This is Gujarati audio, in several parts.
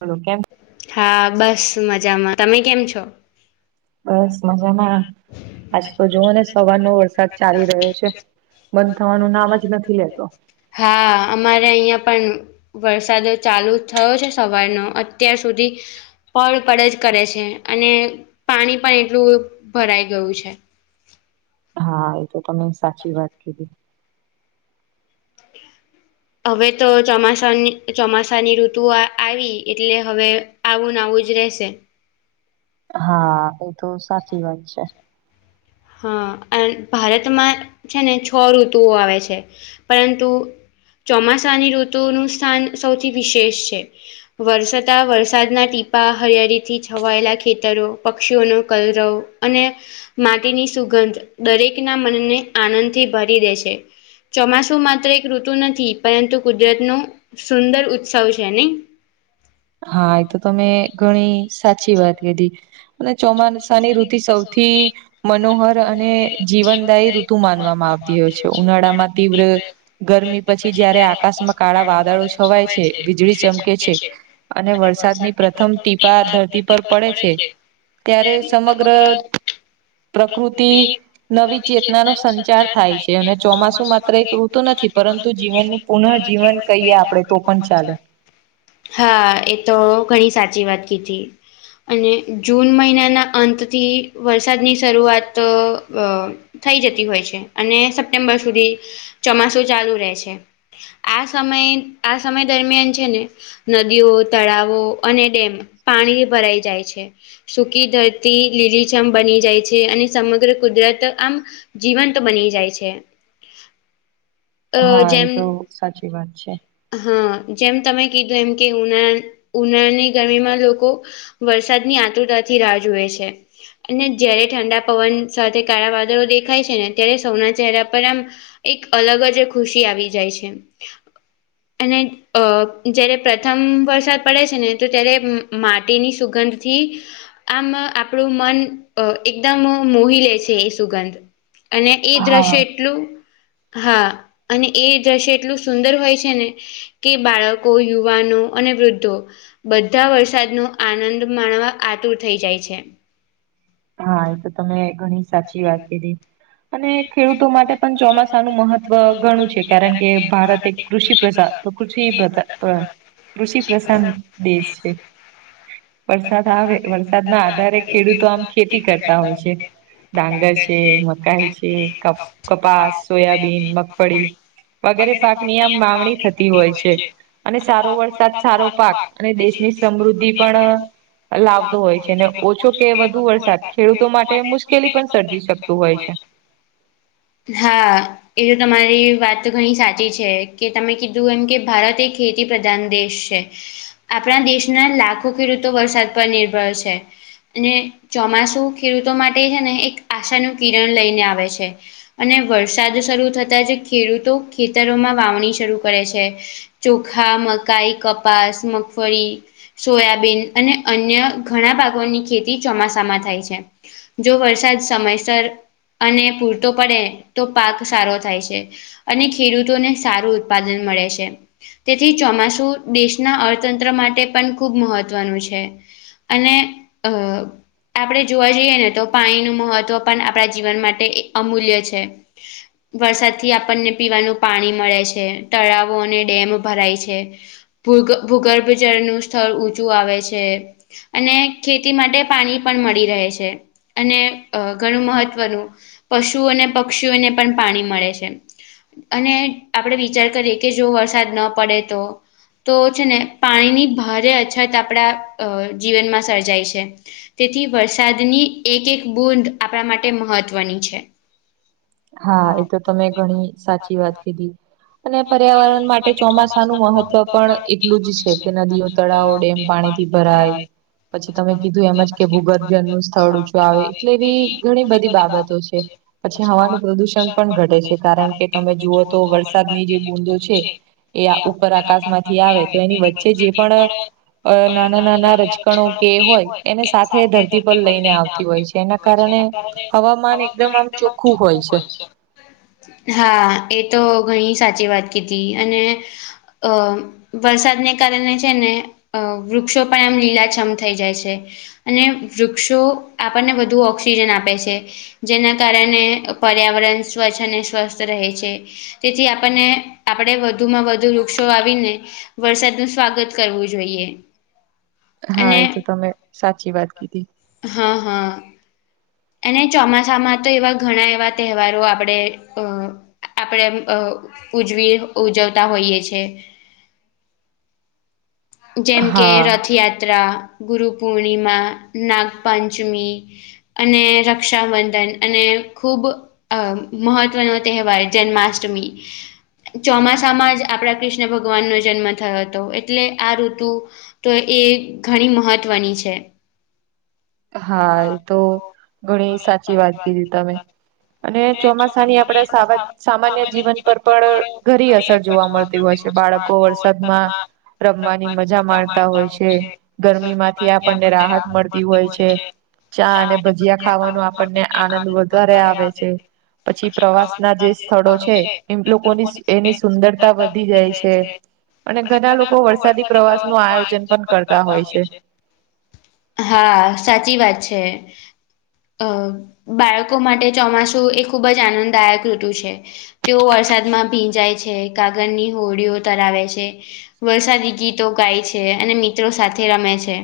હલો કેમ હા બસ મજામાં તમે કેમ છો. બસ મજામાં આજ તો જોવઓ ને સવારનો વરસાદ ચાલી રહ્યો છે. બંધ થવાનું નામ જ નથી લેતો હા અમારે અહિયાં પણ વરસાદ ચાલુ થયો છે, સવારનો અત્યાર સુધી પળપડ જ કરે છે, અને પાણી પણ એટલું ભરાઈ ગયું છે. હા, એ તો તમે સાચી વાત કીધી હવે તો ચોમાસાની ચોમાસાની ઋતુ આવી એટલે હવે આવું આવું જ રહેશે હા એ તો સાચી વાત છે. હા ભારતમાં છે ને છ ઋતુઓ આવે છે પરંતુ ચોમાસાની ઋતુનું સ્થાન સૌથી વિશેષ છે. વરસતા વરસાદના ટીપા હરિયાળથી છવાયેલા ખેતરો પક્ષીઓનો કલરવ અને માટીની સુગંધ દરેકના મનને આનંદથી ભરી દે છે. ચોમાસું માત્ર એક ઋતુ નથી પરંતુ કુદરત નો સુંદર ઉત્સવ છે, નહી હા એ તો તમે ઘણી સાચી વાત કધી અને ચોમાનસાની ઋતિ સૌથી મનોહર અને જીવનદાયી માનવામાં આવતી હોય છે, ઉનાળામાં તીવ્ર ગરમી પછી જયારે આકાસ્મ કાળા વાદળો છવાય છે વીજળી ચમકે છે. વરસાદની પ્રથમ ટીપા ધરતી પર પડે છે. ત્યારે સમગ્ર પ્રકૃતિ નવી ચેતના નો સંચાર થાય છે, અને ચોમાસું માત્ર એક ઋતુ નથી. પરંતુ જીવનનું પુનઃ જીવન કહીએ આપડણે તો પણ ચાલે હા એ તો ઘણી સાચી વાત કીધી અને જૂન મહિનાના અંતથી વરસાદની શરૂઆત થઈ જતી હોય છે અને સપ્ટેમ્બર સુધી ચોમાસું ચાલુ રહે છે. આ સમય આ સમય દરમિયાન છેને નદીઓ તળાવો અને ડેમ પાણી ભરાઈ જાય છે. સુૂકી ધરતી લીલીચમ બની જાય છે અને સમગ્ર કુદરત આમ જીવંત બની જાય છે. અ હા એ જેમ તો સાચી વાત છે. હા જેમ તમે કીધું એમ કે ઉનાા ઉનાળાની ગરમીમાં લોકો વરસાદની આતુરતાથી રાહ જોુએ છે. અને જયારે ઠંડા પવન સાથે કાળા વાદળો દેખાય છેને, ત્યારે સૌના ચહેરા પર આમ એક અલગ જ ખુશી આવી જાય છે. અને અ જારે પ્રથમ વરસાદ પડે છેને, તો ત્યારે માટીની સુગંધથી આમ આપણું મન એકદમ મોહી લે છે, એ સુગંધ અને એ હા. દ્રશ્ય એટલુ હા અને એ દ્રશ્ય એટલું સુંદર હોય છેને. કે બાળકો યુવાનો અને વૃદ્ધો- બધા વરસાદ નો આનંદ માણવા આતુર થઈ જાય છે. હા એ તો તમે ઘણી સાચી વાત કીધી- અને ખેડૂતો માટે પણ ચોમાસાનું મહત્વ ઘણું છે કારણ કે ભારત એક કૃષિ પ્રજા- તો કૃષિ બધ કૃષિ પ્રસાન- દેશ છે વરસાદ આવે વરસાદ ના આધારે ખેડૂતો આમ- ખેતી કરતા હોય છે ડાંગર છે મકાઈ છે કપ- કપાસ સોયાબીન મગફળી વગેરે પાકની આમ વામાંવણી થતી હોય છે. અને સારો વરસાદ સારો પાક અને દેશની સમૃદ્ધિ પણ- લાવતો હોય છે ને ઓછો કે વધુ વર્ષ- ખેડૂતો માટે મુશ્કેલી પણ સર્જી શકતું હોય છે. હા એ તો તમારી વાત ઘણી સાચી છે કે તમે કીધું એમ કે ભારત એ ખેતી- પ્રધાન દેશ છે આપણા દેશના લાખો ખેડૂતો વરસાદ પર નિર્ભર છે. અને ચોમાસુ ખેડૂતો માટે છે ને એક આશાનુંું કિરણ લઈને આવે છે. અને વરસાદ શરૂ થતાં જ ખેડૂતો ખેતરોમાં વાવણી શરૂ કરે છે. ચોખા મકાઈ કપાસ મગફળી- સોયાબીન અને અન્ય ઘણા ભાગોની ખેતી ચોમાસામાં થાય છે. જો વરસાદ સમયસર અને પૂરતો પડે? તો પાક સારો થાય છે. અને ખેડૂતોને સારું ઉત્પાદન મળે છે. તેથી ચોમાસું દેશના અર્થતંત્ર માટે પણ ખૂબ મહત્વનું છે. અને અ આપણે જોવા જઈએ ને તો પાણી ન મહત્વ પણ આપણા જીવન માટે અમૂલ્ય છે. [inaudible] વરસાદ થી આપણને પીવાનું પાણી મળે છે તળાવો અને ડેમ ભરાય છે. ભૂ ભૂગર્ભ જળનું સ્થળ ઊંચું આવે છે. અને ખેતી માટે પાણી પણ મળી રહે છે. અને ઘણું મહત્વનું પશુ અને પક્ષીઓને પણ પાણી મળે છે. અને આપડે વિચાર કરીએ કે જો વરસાદ ન પડે તો? તો છે ને પાણીની ભારે અછત આપણા જીવનમાં સર્જાય છે. તેથી વરસાદની એક એક બૂદ આપણા માટે મહત્વની છે. હા એ તો તમે ઘણી સાચી વાત કીધી- અને પર્યાવરણ માટે ચોમાસાનુંું મહત્વ પણ એટલું જ છે કે નદીઓ તળાવો ડેમ પાણીથી- ભરાઈ પછી તમે કીધું એમજ કે ભૂગર્ભન નું સ્થળ છું આવે એટલે એવી ઘણી બધી બાબતો છે. પછી હવાનું પ્રદુષણ પણ ઘટે છે કારણ કે તમે જુઓ તો વરસાદની જે બુંદો છે. એ ઉપર આકાશમાંથી આવે તો એની વચ્ચે જે પણ અ નાના નાના રચકણો કે હોય એને સાથે ધરતી પર લઈને આવતી હોય છે. જેના કારણે હવામાન એકદમ આમ ચોખ્ખું હોય છે. હા એ તો ઘણી સાચી વાત કીધી અને અ વરસાદને કારણે છે ને- અ વૃક્ષો પણ એમ લીલાછમ થઈ જાય છે. અને વૃક્ષો આપણને બધું ઓક્સિજન આપે છે. જેના કારણે પર્યાવરણ સ્વચ્છ અને સ્વસ્થ રહે છે. તેથી આપણને આપણે વધુમાં વધુ વૃક્ષો આવીને. વરસાદ ન સ્વાગત કરવું જોઈએ. હા અને એ તો તમે સાચી વાત કીધી. હા હા. અને ચોમાસામાં તો એવા ઘણા એવા તહેવારો આપણે અ આપણે. ઉજવી ઉજવતા હોઈએ છે. જેમ કે હા રથયાત્રા ગુરુપૂર્ણિમા નાગપંચમી. અને રક્ષાબંધન અને ખૂબ અ મહત્વનો તહેવાર જન્માષ્ટમી. ચોમાસામાં જ આપડા કૃષ્ણ ભગવાન નો જન્મ થયો હતો એટલે આ ઋતુ તો એ ઘણી મહત્વની છે. હા એ તો ઘણી સાચી વાત કીધી તમે. અને ચોમાસાની આપણે સાવધ સામાન્ય જીવન પર પણ ઘરી અસર જોવા મળતી હોય છે. કે બાળકો વરસાદમાં રમવાની મજા માણતા હોય છે ગરમી માંથી આપણને રાહત મળતી હોય છે ચા અને ભજીયા ખાવાનો આપણને આનંદ વધારે આવે છે. પછી પ્રવાસના જે સ્થળો છે એમ લોકોની એની સુંદરતા વધી જાય છે. અને ઘના લોકો વરસાદી પ્રવાસ નું આયોજન પન કરતા હોય છે. હા સાચી વાત છે. અ બાળકો માટે ચોમાસું એ ખૂબ જ આનંદદાયક ઋતુ છે. તેઓ વરસાદમાં ભીંજાય છે કાગળની હોડીઓ તરાવે છે. વરસાદી ગીતો ગાય છે અને મિત્રો સાથે રમે છે.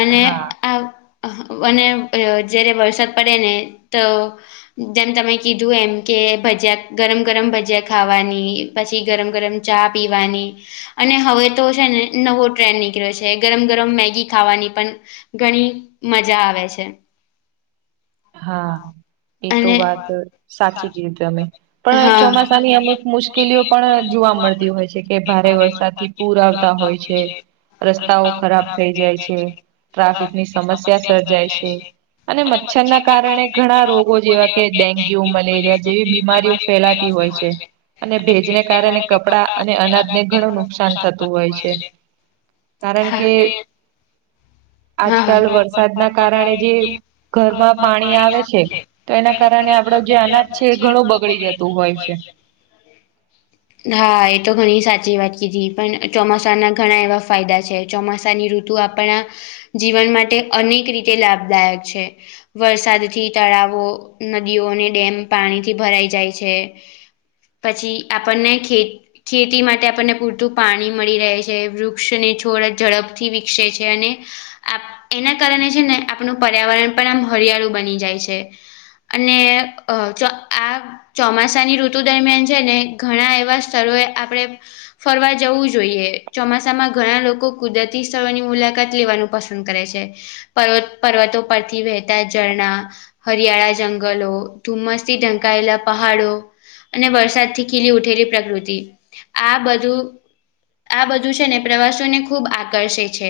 અને હા આ આહ વ અને અ જારે વરસાદ પડે ને તો જેમ તમે કીધું એમ કે ભજીયા ગરમ ગરમ ભજયા ખાવાની પછી ગરમ ગરમ ચા પીવાની અને હવે તો છે ને નવો ટ્રેન્ડ નીકળ્યો છે ગરમ ગરમ મેગી ખાવાની પન ઘણી મજા આવે છે. હા. એ તો અને વાત સાચી કીધ તમે પણ હા. ચોમાસાની અમુક મુશ શ્કેલીઓ પણ જોવા મળતી હોય છે કે ભારે વરસાદથી પૂર આવતા હોય છે. રસ્તાઓ ખરાબ થઈ જાય છે ટ્રાફિકની સમસ્યા સર્જાય છે. તો મચ્છર ના કારણે ઘણા રોગો જેવા કે ડેન્ગ્યુ, મલેરિયા જેવી બીમારીઓ ફેલાતી હોય છે. અને ભેજને કારણે કપડાં અને અનાજને ઘણું નુકસાન થતું હોય છે. કારણ હા કે હા આજકાલ હા. વરસાદના કારણે જે ઘરમાં પાણી આવે છે તો એના કારણે આપડો જે અનાજ છે એ ઘણું બગડી જતું હોય છે.. હા એ તો ઘણી સાચી વાત કીધી પણ ચોમાસા ના ઘણા એવા ફાયદા છે ચોમાસાની રુ તુ આપણા જીવન માટે અનેક રીતે લાભદાયક છે. વરસાદથી તળાવો, નદીઓને ડેમ પાણીથી ભરાઈ જાય છે. પછી આપણને ખેત ખેતી માટે આપણને પૂરતું પાણી મળી રહે છે વૃક્ષને છોડ ઝડપથી વિકસે છે અને આપ એના કારણે છે ને આપણું પર્યાવરણ પણ આમ હરિયાળું બની જાય છે. અને અ જો આ ચોમાસાની ઋતુ દરમિયાન છે ને ઘણા એવા સ્થળોએ આપડે ફરવા જવું જોઈએ ચોમાસામાં ઘણા લોકો કુદરતી સ્થળોની મુલાકાત લેવાનું પસંદ કરે છે પર્વત પર્વતો પરથી વહેતા ઝરણા હરિયાળા જંગલો ધુમ્મસ થી ઢંકાયેલા પહાડો અને વરસાદથી ખીલી ઉઠેલી પ્રકૃતિ આ બધું આ બધું છે ને પ્રવાસીઓને ખૂબ આકર્ષે છે.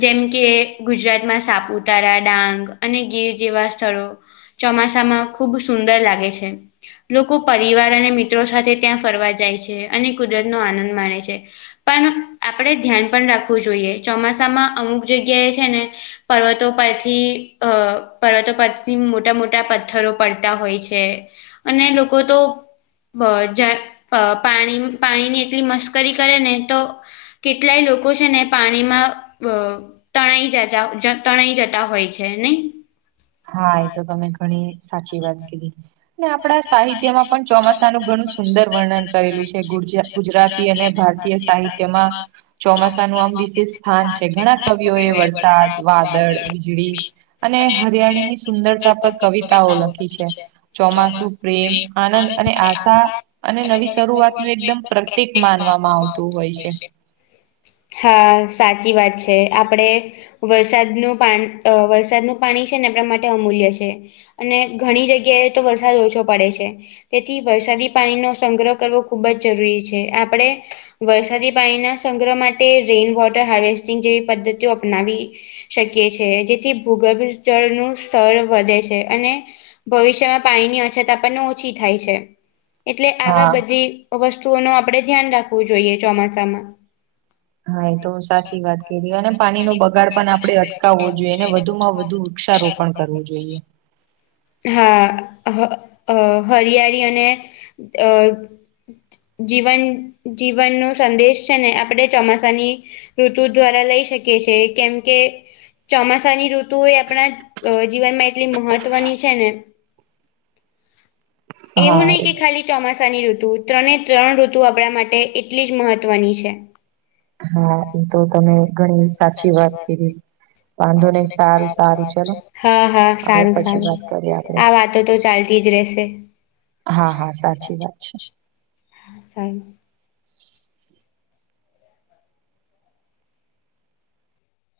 જેમ કે ગુજરાતમાં સાપુ તારા ડાંગ અને ગીર જેવા સ્થળો ચોમાસામાં ખુબ સુંદર લાગે છે. લોકો પરિવાર અને મિત્રો સાથે ત્યાં ફરવા જાય છે. અને કુદરતનો આનંદ માણે છે. પણ આપણેે ધ્યાન પણ રાખવું જોઈએ. ચોમાસામાં અમુક જગ્યાએ છે ને પર્વત તો પરથી અ પર્વતો પરથી મોટા મોટા પથ્થરો પડતા હોય છે. અને લોકો તો બ જાર અ પાણીની પાણી ની એટલી મસ્કરી કરે ને તો કેટલાય લોકો છે ને પાણીમાં અ તણાઈ જતા જ તણાઈ જતા હોય છે નહી. હા એ તો તમે ઘણી સાચી વાત કીધી. ને આપડા સાહિત્યમાં પણ ચોમાસાનું ઘણું સુંદર વર્ણન કરેલું છે. [unintelligible] ગુજરાતી અને ભારતીય સાહિત્યમાં ચોમાસા નું આમ વિશેષ સ્થાન છે. ઘણા કવિઓ એ વરસાદ, વાદળ, વીજળી અને હરિયાણીની સુંદરતા પર કવિતા ઓ લખી છે. ચોમાસું પ્રેમ આનંદ અને આશા અને નવી શરૂઆતનું એકદમ પ્રતીક માનવામાં આવતું હોય છે. હા સાચી વાત છે. આપડે વરસાદનું પાણી અ વરસાદનું પાણી છે ને આપણા માટે અમૂલ્ય છે. અને ઘણી જગ્યાએ તો વરસાદ ઓછો પડે છે. તેથી વરસાદી પાણીનો સંગ્રહ કરવો ખૂબ જ જરૂરી છે. આપણે વરસાદી પાણીના સંગ્રહ માટે રેઇન વોટર હાર્વેસ્ટિંગ જેવી પદ્ધતિઓ અપનાવી શકીએ છે જેથી ભૂગર્ભ જળનું સ્તર વધે છે. અને ભવિષ્યમાં પાણીની અછત આપણને ઓછી થાય છે. એટલે આવા હા બધી વસ્તુઓ નો આપડે ધ્યાન રાખવું જોઈએ ચોમાસામાં. હા એ તો સાચી વાત કિધી અને પાણી નો બગાડ પણ આપણે અટકાવવો જોઈએ ને વધુમાં વધુ વૃક્ષારોપણ કરવું જોઈએ. હા અ હ હરિયાળી અને અ જીવન જીવન નો સંદેશ છે ને આપણે ચોમાસાની ઋતુ દ્વારા લઈ શકીએ છે કેમ કે ચોમાસાની ઋતુ એ આપણા જીવનમાં એટલી મહત્વની છે ને. એવું હા નહીં એ કે ખાલી ચોમાસાની ઋતુ ત્રણે ત્રણ ઋતુ આપણા માટે એટલી જ મહત્વની છે. હા એ તો તમે ઘણી સાચી વાત કીધી. વાંધો નહી સારું સારું ચલો હા હા હવે સારું પછી વાત સારું. કરીએ આપડે આ વાતો તો ચાલતી જ રહેશે. હા હા સાચી વાત છે. [unintelligible] [inaudible]